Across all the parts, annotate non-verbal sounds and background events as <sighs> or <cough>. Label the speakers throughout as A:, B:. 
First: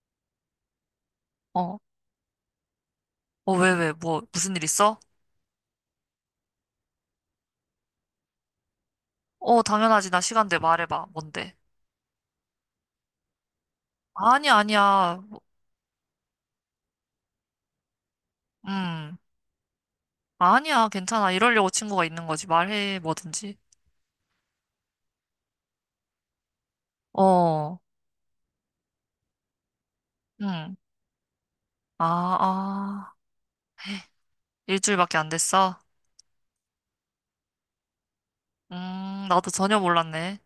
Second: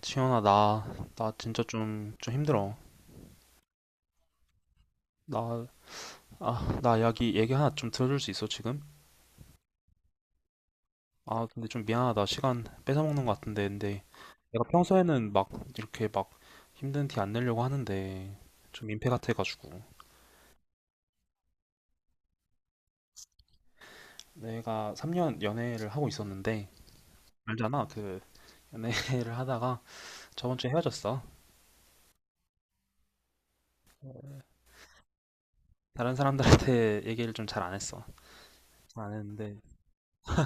A: 지현아, 나 진짜
B: 어,
A: 좀 힘들어.
B: 어, 왜, 뭐, 무슨 일 있어?
A: 나, 나 얘기 하나 좀 들어줄 수 있어, 지금?
B: 어, 당연하지. 나 시간 돼. 말해봐.
A: 아,
B: 뭔데?
A: 근데 좀 미안하다. 시간 뺏어먹는 것 같은데. 근데
B: 아니야,
A: 내가
B: 아니야.
A: 평소에는 막, 이렇게 막 힘든 티 안 내려고 하는데, 좀 민폐
B: 음,
A: 같아가지고.
B: 아니야. 괜찮아. 이러려고 친구가 있는 거지. 말해, 뭐든지.
A: 내가 3년 연애를 하고 있었는데,
B: 어,
A: 알잖아. 그, 연애를 <laughs> 하다가 저번 주에
B: 음.
A: 헤어졌어.
B: 아, 아. 일주일밖에 안 됐어?
A: 다른 사람들한테 얘기를 좀 잘 안 했어. 잘 안
B: 나도
A: 했는데,
B: 전혀 몰랐네.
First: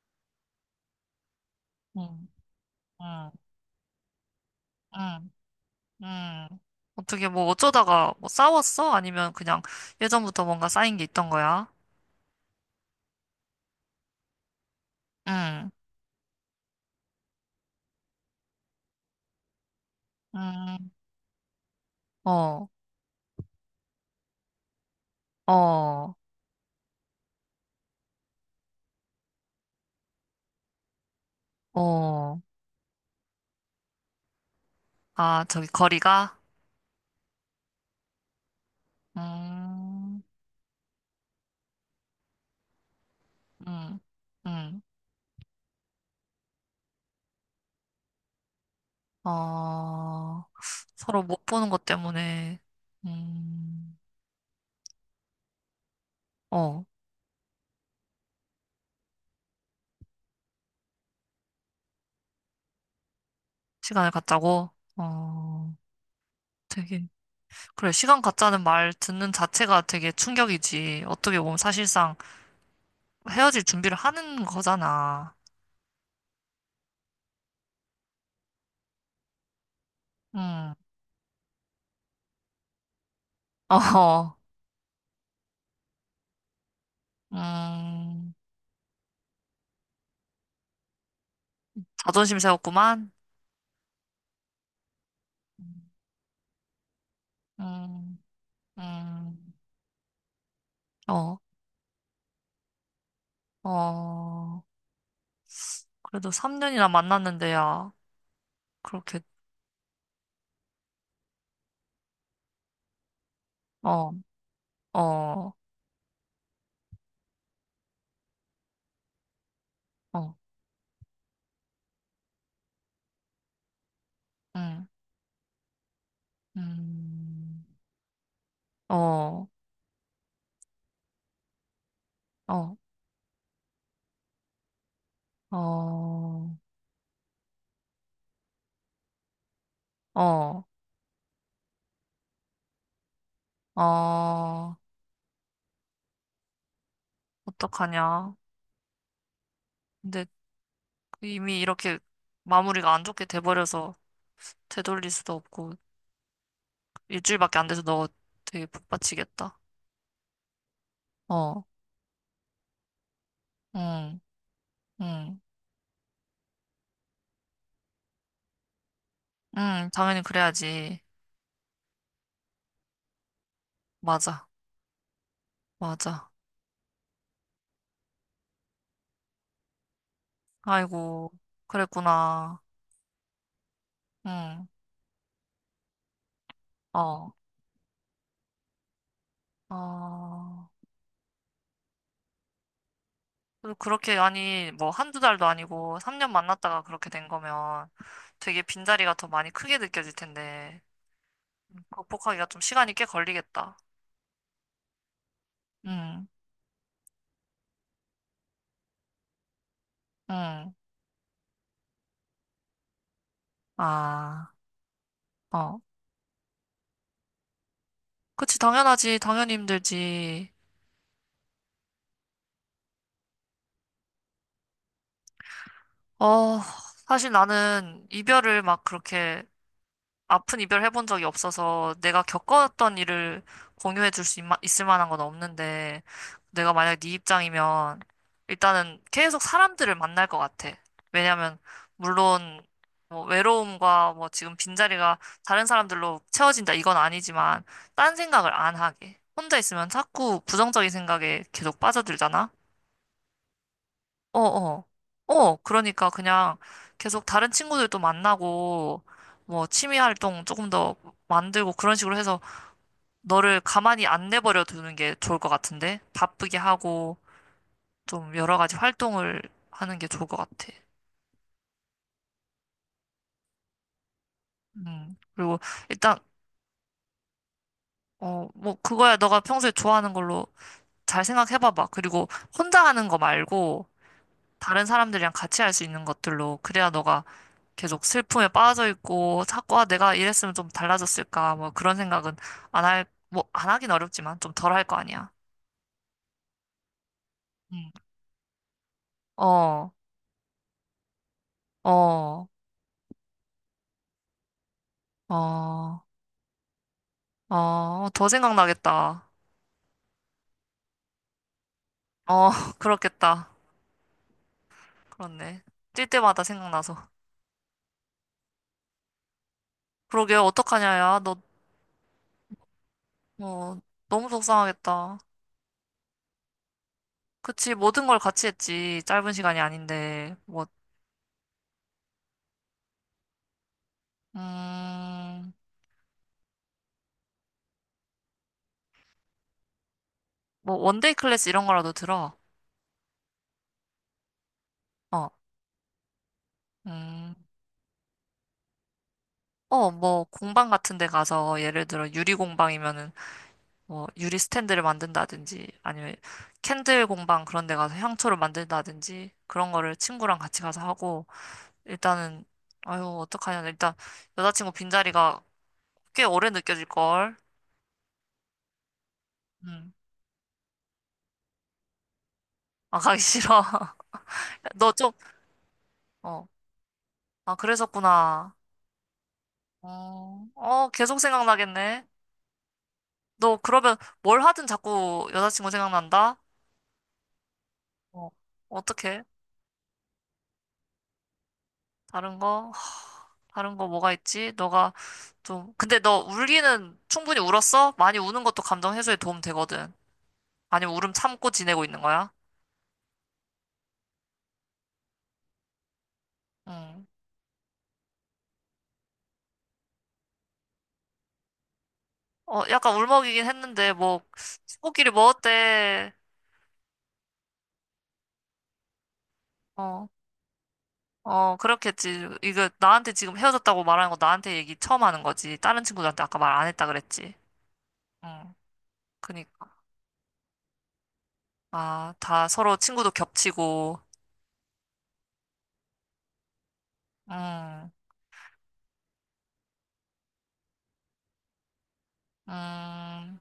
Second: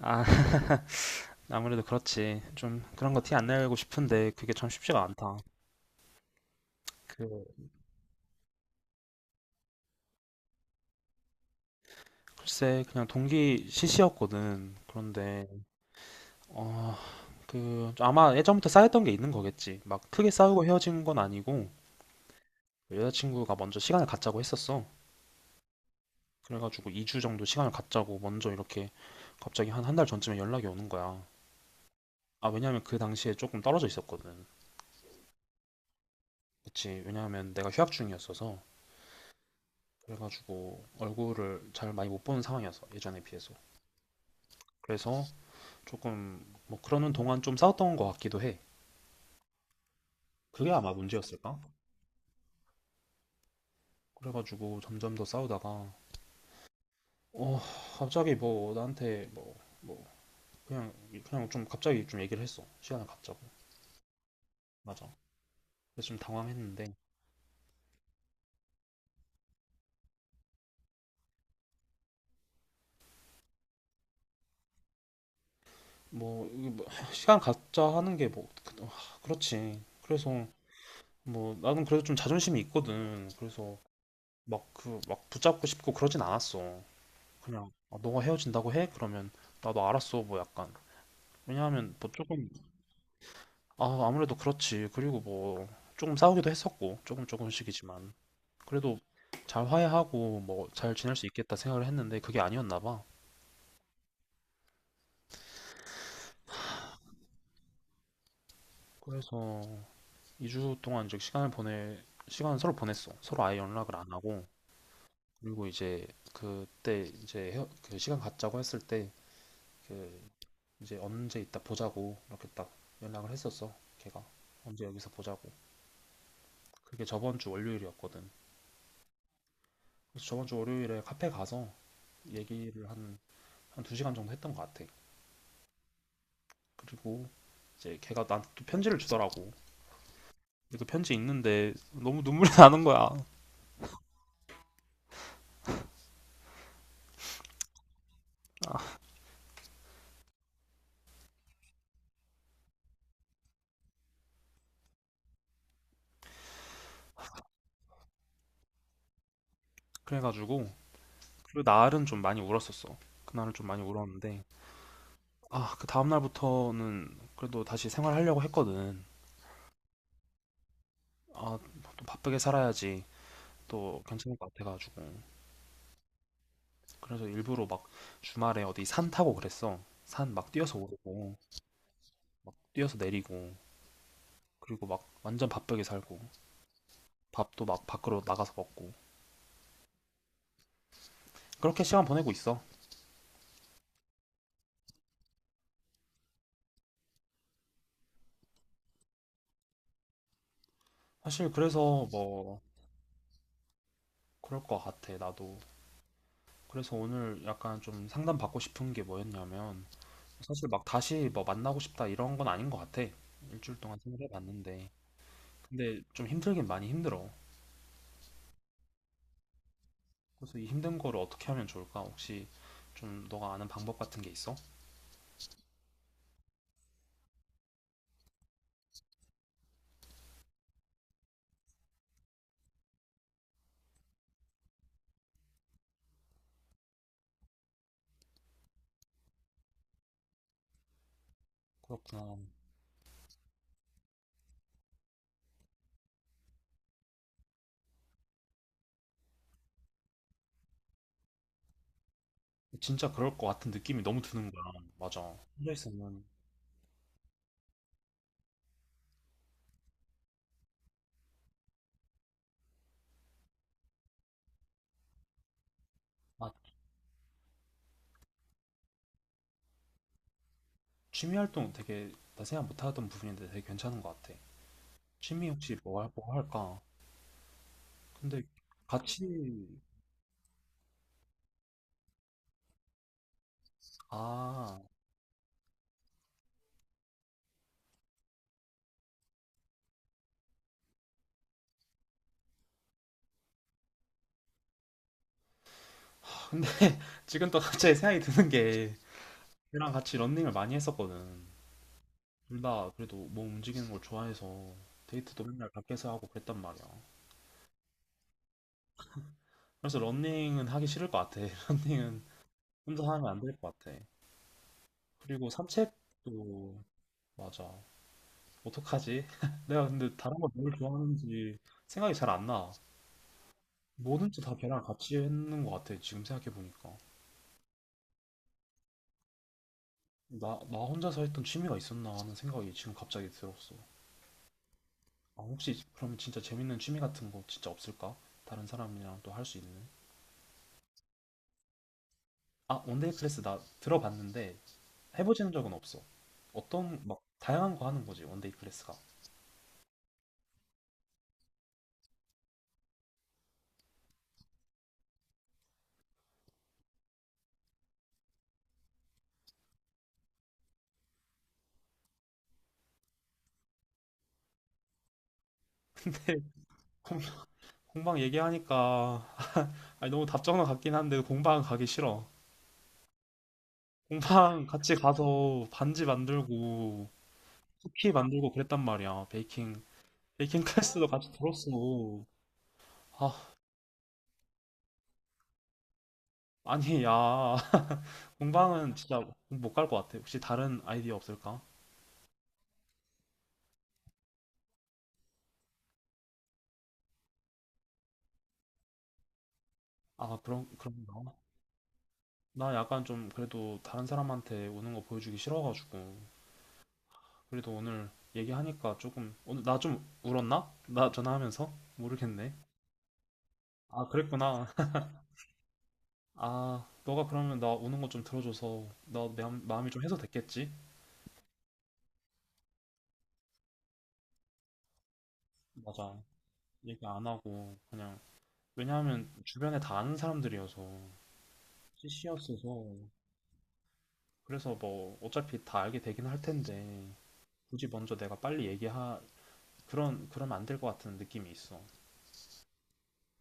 A: 아, <laughs> 아무래도
B: 음,
A: 그렇지. 좀 그런 거
B: 음,
A: 티 안 내고 싶은데, 그게 참 쉽지가
B: 음,
A: 않다.
B: 음. 어떻게
A: 그
B: 뭐 어쩌다가 뭐 싸웠어? 아니면 그냥 예전부터 뭔가 쌓인 게 있던 거야?
A: 글쎄 그냥 동기 시시였거든. 그런데
B: 음,
A: 어, 그 아마 예전부터 쌓였던 게 있는 거겠지. 막 크게 싸우고
B: 음,
A: 헤어진 건 아니고
B: 어,
A: 여자친구가 먼저 시간을 갖자고 했었어.
B: 어,
A: 그래가지고 2주 정도 시간을 갖자고 먼저 이렇게 갑자기 한 한 달 전쯤에 연락이 오는 거야.
B: 어.
A: 아, 왜냐면 그 당시에 조금 떨어져 있었거든.
B: 아, 저기 거리가?
A: 그치, 왜냐면 내가 휴학 중이었어서,
B: 음,
A: 그래가지고 얼굴을 잘 많이 못 보는 상황이었어, 예전에 비해서.
B: 음, 음.
A: 그래서 조금 뭐 그러는 동안 좀 싸웠던 것 같기도 해.
B: 어,
A: 그게 아마
B: 서로 못
A: 문제였을까?
B: 보는 것 때문에, 음,
A: 그래가지고 점점 더 싸우다가
B: 어,
A: 어 갑자기 뭐 나한테 뭐 그냥 그냥 좀 갑자기 좀 얘기를 했어, 시간을 갖자고.
B: 시간을 갖자고?
A: 맞아.
B: 어,
A: 그래서 좀 당황했는데
B: 되게, 그래, 시간 갖자는 말 듣는 자체가 되게 충격이지. 어떻게 보면 사실상 헤어질 준비를 하는 거잖아.
A: 뭐, 이게 뭐 <sighs> 시간 갖자 하는 게뭐 그렇지. 그래서
B: 음,
A: 뭐 나는 그래도 좀 자존심이 있거든.
B: <laughs>
A: 그래서
B: 어,
A: 막 그 막 붙잡고 싶고 그러진 않았어. 그냥 아, 너가
B: 음,
A: 헤어진다고 해? 그러면 나도 알았어, 뭐 약간, 왜냐하면 뭐
B: 자존심
A: 조금,
B: 세웠구만.
A: 아, 아무래도 그렇지. 그리고 뭐 조금 싸우기도 했었고, 조금 조금씩이지만,
B: 음,
A: 그래도
B: 음,
A: 잘 화해하고 뭐 잘 지낼 수
B: 어,
A: 있겠다 생각을 했는데 그게 아니었나 봐.
B: 어, 그래도 3년이나 만났는데야, 그렇게,
A: 그래서 2주 동안 이제 시간을 서로 보냈어. 서로 아예 연락을 안
B: 어.
A: 하고.
B: 어,
A: 그리고 이제 그때 이제 그 시간 갖자고 했을 때 그
B: 어,
A: 이제 언제 이따 보자고 이렇게 딱 연락을 했었어, 걔가. 언제
B: 음,
A: 여기서 보자고. 그게 저번 주
B: 음,
A: 월요일이었거든.
B: 어,
A: 그래서 저번 주 월요일에 카페 가서
B: 어,
A: 얘기를 한 한 두 시간 정도 했던 것 같아.
B: 어,
A: 그리고 이제 걔가 나한테 또 편지를 주더라고.
B: 어,
A: 그래 편지 있는데 너무 눈물이 <laughs> 나는 거야.
B: 어, 어떡하냐.
A: 아,
B: 근데 이미 이렇게 마무리가 안 좋게 돼버려서 되돌릴 수도 없고, 일주일밖에 안 돼서 너 되게 복받치겠다.
A: 그래가지고 그
B: 어,
A: 날은 좀 많이 울었었어. 그날은 좀 많이
B: 응,
A: 울었는데,
B: 응,
A: 아, 그 다음 날부터는 그래도 다시 생활하려고 했거든.
B: 응, 당연히 그래야지.
A: 아, 또 바쁘게 살아야지, 또 괜찮을
B: 맞아,
A: 것 같아가지고.
B: 맞아.
A: 그래서 일부러 막 주말에 어디 산 타고 그랬어. 산 막 뛰어서
B: 아이고,
A: 오르고 막
B: 그랬구나.
A: 뛰어서 내리고,
B: 응,
A: 그리고 막 완전 바쁘게 살고
B: 어,
A: 밥도 막 밖으로 나가서 먹고,
B: 어.
A: 그렇게 시간 보내고 있어.
B: 그래서 그렇게, 아니, 뭐, 한두 달도 아니고, 3년 만났다가 그렇게 된 거면 되게 빈자리가 더 많이 크게 느껴질 텐데,
A: 사실 그래서
B: 극복하기가
A: 뭐
B: 좀 시간이 꽤 걸리겠다.
A: 그럴 것 같아 나도.
B: 응,
A: 그래서 오늘 약간 좀 상담받고 싶은 게 뭐였냐면, 사실
B: 응,
A: 막 다시 뭐 만나고 싶다 이런 건 아닌 것 같아. 일주일 동안
B: 아,
A: 생각해봤는데.
B: 어.
A: 근데 좀 힘들긴 많이 힘들어.
B: 그치, 당연하지. 당연히 힘들지.
A: 그래서 이 힘든 거를 어떻게 하면 좋을까? 혹시 좀 너가 아는 방법 같은 게 있어?
B: 어, 사실 나는 이별을 막 그렇게 아픈 이별 해본 적이 없어서 내가 겪었던 일을 공유해 줄 수 있을 만한 건 없는데 내가 만약 네 입장이면 일단은 계속 사람들을 만날 것 같아. 왜냐면
A: 그렇구나.
B: 물론 뭐 외로움과 뭐 지금 빈자리가 다른 사람들로 채워진다 이건 아니지만 딴 생각을 안 하게. 혼자 있으면 자꾸 부정적인 생각에 계속 빠져들잖아.
A: 진짜 그럴 것 같은 느낌이 너무 드는 거야.
B: 어어.
A: 맞아.
B: 어, 어,
A: 혼자
B: 그러니까
A: 있으면,
B: 그냥 계속 다른 친구들도 만나고, 뭐, 취미 활동 조금 더 만들고 그런 식으로 해서 너를 가만히 안 내버려 두는 게 좋을 것 같은데?
A: 아,
B: 바쁘게 하고, 좀 여러 가지 활동을 하는 게 좋을 것 같아.
A: 취미 활동 되게 나 생각 못 하던 부분인데 되게 괜찮은 것 같아.
B: 음.
A: 취미
B: 그리고
A: 혹시 뭐,
B: 일단,
A: 뭐 할까? 근데
B: 어, 뭐, 그거야 너가
A: 같이,
B: 평소에 좋아하는 걸로 잘 생각해봐봐. 그리고 혼자 하는 거 말고,
A: 아,
B: 다른 사람들이랑 같이 할 수 있는 것들로 그래야 너가 계속 슬픔에 빠져 있고 자꾸 아, 내가 이랬으면 좀 달라졌을까 뭐 그런 생각은 안 할, 뭐 안 하긴 어렵지만 좀 덜 할 거 아니야.
A: 근데 <laughs> 지금 또 갑자기
B: 응.
A: 생각이 드는 게
B: 어,
A: 걔랑 같이 런닝을 많이 했었거든.
B: 어,
A: 둘 다 그래도 몸 움직이는 걸 좋아해서 데이트도 맨날
B: 어,
A: 밖에서 하고 그랬단 말이야.
B: 어, 더 생각나겠다.
A: 그래서 런닝은 하기 싫을 것 같아. <laughs> 런닝은
B: 어, <laughs>
A: 혼자 하면 안
B: 그렇겠다.
A: 될 것 같아. 그리고
B: 그렇네. 뛸 때마다
A: 산책도.
B: 생각나서.
A: 맞아. 어떡하지? <laughs> 내가 근데
B: 그러게
A: 다른 걸 뭘
B: 어떡하냐, 야. 너,
A: 좋아하는지 생각이 잘 안 나.
B: 어, 너무
A: 뭐든지 다 걔랑 같이
B: 속상하겠다.
A: 했는 것 같아. 지금 생각해 보니까.
B: 그치, 모든 걸 같이 했지. 짧은 시간이 아닌데.
A: 나,
B: 뭐,
A: 나 혼자서 했던 취미가 있었나 하는 생각이 지금 갑자기 들었어. 아,
B: 음,
A: 혹시 그럼 진짜 재밌는 취미 같은 거 진짜 없을까? 다른 사람이랑 또 할 수 있는?
B: 뭐 원데이 클래스 이런 거라도 들어.
A: 아, 원데이 클래스 나 들어봤는데
B: 어.
A: 해보지는 적은 없어. 어떤 막
B: 음.
A: 다양한 거 하는 거지, 원데이 클래스가.
B: 어, 뭐 공방 같은 데 가서 예를 들어 유리 공방이면은 뭐 유리 스탠드를 만든다든지 아니면 캔들 공방 그런 데 가서 향초를 만든다든지 그런 거를 친구랑 같이 가서 하고 일단은 아유, 어떡하냐. 일단 여자친구 빈자리가 꽤
A: <laughs>
B: 오래 느껴질
A: 공-
B: 걸.
A: 공방 얘기하니까,
B: 음.
A: 아니, 너무 답정너 같긴 한데 공방 가기 싫어.
B: 아, 가기 싫어.
A: 공방
B: <laughs> 너
A: 같이
B: 좀,
A: 가서 반지
B: 어.
A: 만들고
B: 아,
A: 쿠키 만들고
B: 그랬었구나.
A: 그랬단 말이야. 베이킹
B: 어,
A: 베이킹
B: 어,
A: 클래스도
B: 계속
A: 같이 들었어.
B: 생각나겠네.
A: 아,
B: 너 그러면 뭘 하든 자꾸 여자친구 생각난다?
A: 아니 야. <laughs>
B: 어,
A: 공방은 진짜
B: 어떡해?
A: 못 갈 것 같아. 혹시 다른 아이디어 없을까?
B: 다른 거? 하, 다른 거 뭐가 있지? 너가 좀, 근데 너 울기는 충분히 울었어? 많이 우는 것도 감정 해소에 도움 되거든.
A: 아,
B: 아니면 울음
A: 그런가?
B: 참고 지내고 있는 거야?
A: 나 약간 좀 그래도 다른 사람한테 우는 거 보여주기 싫어가지고.
B: 응.
A: 그래도 오늘 얘기하니까 조금, 오늘 나 좀 울었나? 나 전화하면서? 모르겠네.
B: 어, 약간 울먹이긴 했는데,
A: 아,
B: 뭐,
A: 그랬구나. <laughs>
B: 친구끼리 뭐 어때?
A: 아, 너가 그러면 나 우는 거 좀 들어줘서 나 마음이 좀
B: 어,
A: 해소됐겠지?
B: 어, 그렇겠지. 이거 나한테 지금 헤어졌다고 말하는 거 나한테 얘기 처음 하는 거지. 다른
A: 맞아.
B: 친구들한테 아까 말 안 했다
A: 얘기 안
B: 그랬지.
A: 하고, 그냥.
B: 응,
A: 왜냐하면
B: 그니까.
A: 주변에 다 아는 사람들이어서,
B: 아, 다 서로
A: CC였어서.
B: 친구도 겹치고,
A: 그래서 뭐, 어차피 다 알게 되긴 할 텐데, 굳이
B: 응,
A: 먼저 내가 빨리 그러면 안 될 것 같은 느낌이 있어.
B: 음,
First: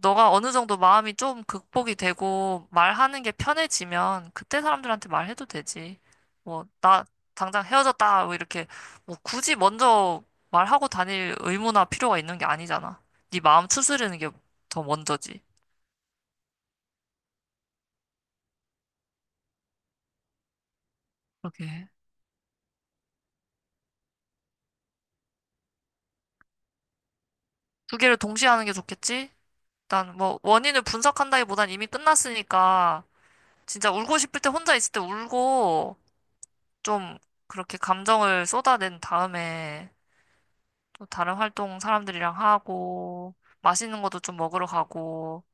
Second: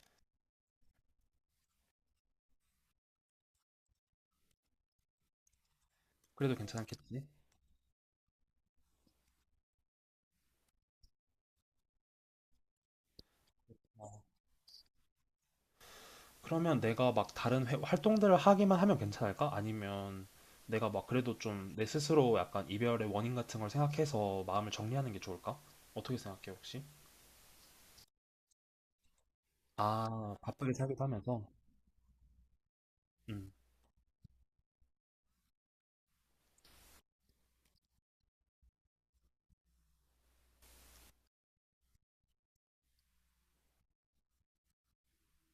B: 너가 어느 정도 마음이 좀 극복이 되고 말하는 게 편해지면 그때 사람들한테 말해도 되지.
A: 그래도
B: 뭐, 나
A: 괜찮겠지?
B: 당장 헤어졌다. 뭐 이렇게 뭐 굳이 먼저 말하고 다닐 의무나 필요가 있는 게 아니잖아. 네 마음 추스르는
A: 어,
B: 게 더 먼저지.
A: 그러면 내가 막 다른 활동들을 하기만 하면 괜찮을까? 아니면 내가 막 그래도 좀 내
B: 그렇게.
A: 스스로 약간 이별의 원인 같은 걸 생각해서 마음을 정리하는 게 좋을까? 어떻게 생각해, 혹시?
B: 두 개를 동시에 하는 게 좋겠지? 일단
A: 아,
B: 뭐
A: 바쁘게
B: 원인을
A: 살기도 하면서?
B: 분석한다기보단 이미 끝났으니까
A: 음,
B: 진짜 울고 싶을 때 혼자 있을 때 울고 좀 그렇게 감정을 쏟아낸 다음에 또 다른 활동 사람들이랑 하고, 맛있는 것도 좀 먹으러 가고,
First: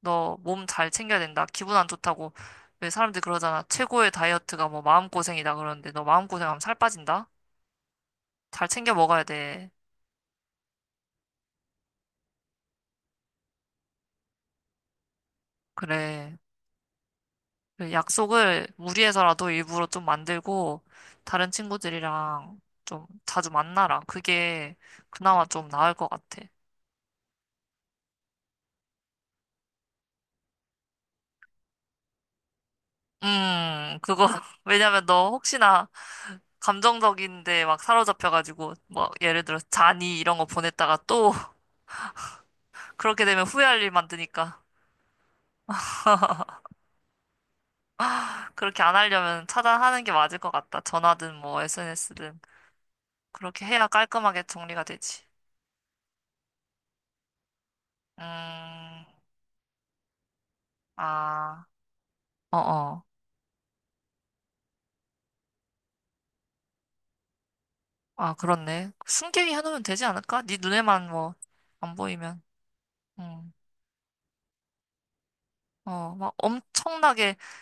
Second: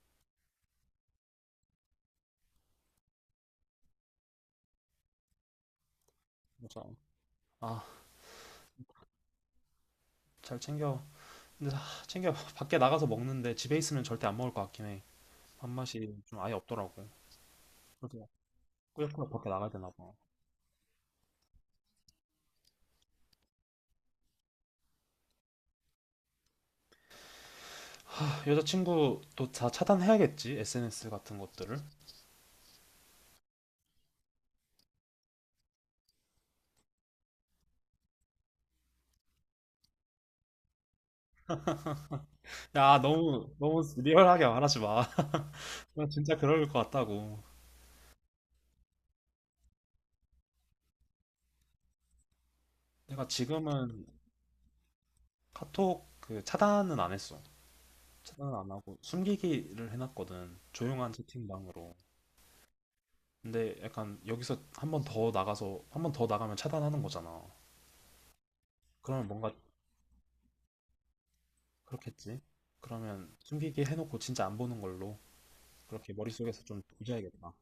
B: 너 몸 잘 챙겨야 된다. 기분 안 좋다고. 왜 사람들이 그러잖아. 최고의 다이어트가 뭐 마음고생이다 그러는데 너 마음고생하면 살
A: 맞아.
B: 빠진다?
A: 아,
B: 잘 챙겨 먹어야 돼.
A: 잘 챙겨. 근데 아, 챙겨. <laughs> 밖에 나가서 먹는데 집에 있으면 절대 안 먹을 것 같긴 해. 밥맛이
B: 그래.
A: 좀 아예 없더라고.
B: 그
A: 그래서
B: 약속을
A: 꾸역꾸역 밖에
B: 무리해서라도
A: 나가야
B: 일부러
A: 되나
B: 좀
A: 봐.
B: 만들고, 다른 친구들이랑 좀 자주 만나라. 그게 그나마 좀 나을 것 같아.
A: 아, 여자친구 도 다 차단해야겠지? SNS 같은 것들을.
B: 그거. <laughs> 왜냐면 너 혹시나 감정적인데 막 사로잡혀가지고 뭐 예를 들어 잔이 이런 거 보냈다가 또 <laughs>
A: 야,
B: 그렇게 되면
A: 너무, 너무
B: 후회할 일
A: 리얼하게
B: 만드니까
A: 말하지 마. <laughs> 나 진짜 그럴 것 같다고.
B: 그렇게 안 하려면 차단하는 게 맞을 것 같다. 전화든 뭐 SNS든
A: 내가
B: 그렇게 해야
A: 지금은
B: 깔끔하게 정리가 되지.
A: 카톡 그 차단은 안 했어. 차단은 안 하고
B: 음,
A: 숨기기를 해놨거든. 조용한
B: 아,
A: 채팅방으로.
B: 어 어,
A: 근데 약간 여기서 한 번 더 나가서, 한 번 더 나가면 차단하는 거잖아.
B: 아 그렇네.
A: 그러면 뭔가
B: 숨기게 해놓으면 되지 않을까? 네 눈에만 뭐 안
A: 그렇겠지?
B: 보이면,
A: 그러면
B: 음,
A: 숨기기 해놓고 진짜 안 보는 걸로 그렇게
B: 어, 막
A: 머릿속에서 좀
B: 엄청나게
A: 조져야겠다.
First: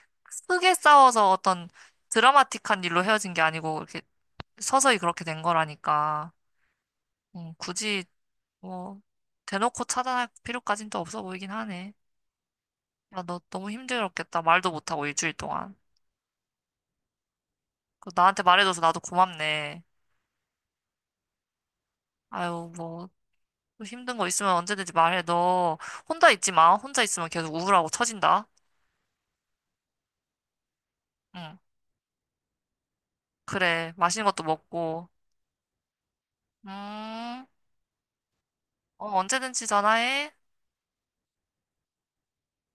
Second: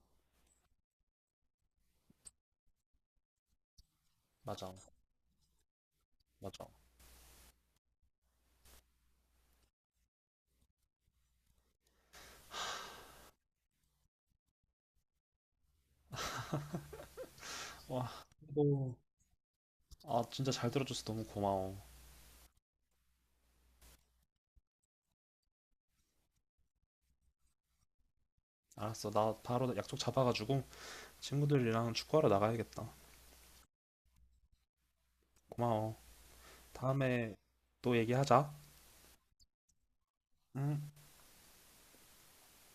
B: 크게 싸워서 어떤 드라마틱한 일로 헤어진 게 아니고 이렇게
A: 맞아,
B: 서서히 그렇게 된 거라니까.
A: 맞아.
B: 굳이 뭐, 대놓고 차단할 필요까진 또 없어 보이긴 하네. 야, 너 너무 힘들었겠다. 말도 못하고 일주일 동안.
A: 와,
B: 그 나한테 말해줘서
A: 너,
B: 나도 고맙네.
A: 진짜 잘 들어줘서 너무 고마워.
B: 아유, 뭐, 또 힘든 거 있으면 언제든지 말해. 너 혼자 있지 마. 혼자 있으면 계속 우울하고 처진다.
A: 알았어, 나 바로 약속 잡아가지고
B: 응,
A: 친구들이랑 축구하러 나가야겠다.
B: 그래. 맛있는 것도 먹고.
A: 고마워. 다음에
B: 음,
A: 또 얘기하자.
B: 어, 언제든지 전화해.
A: 응.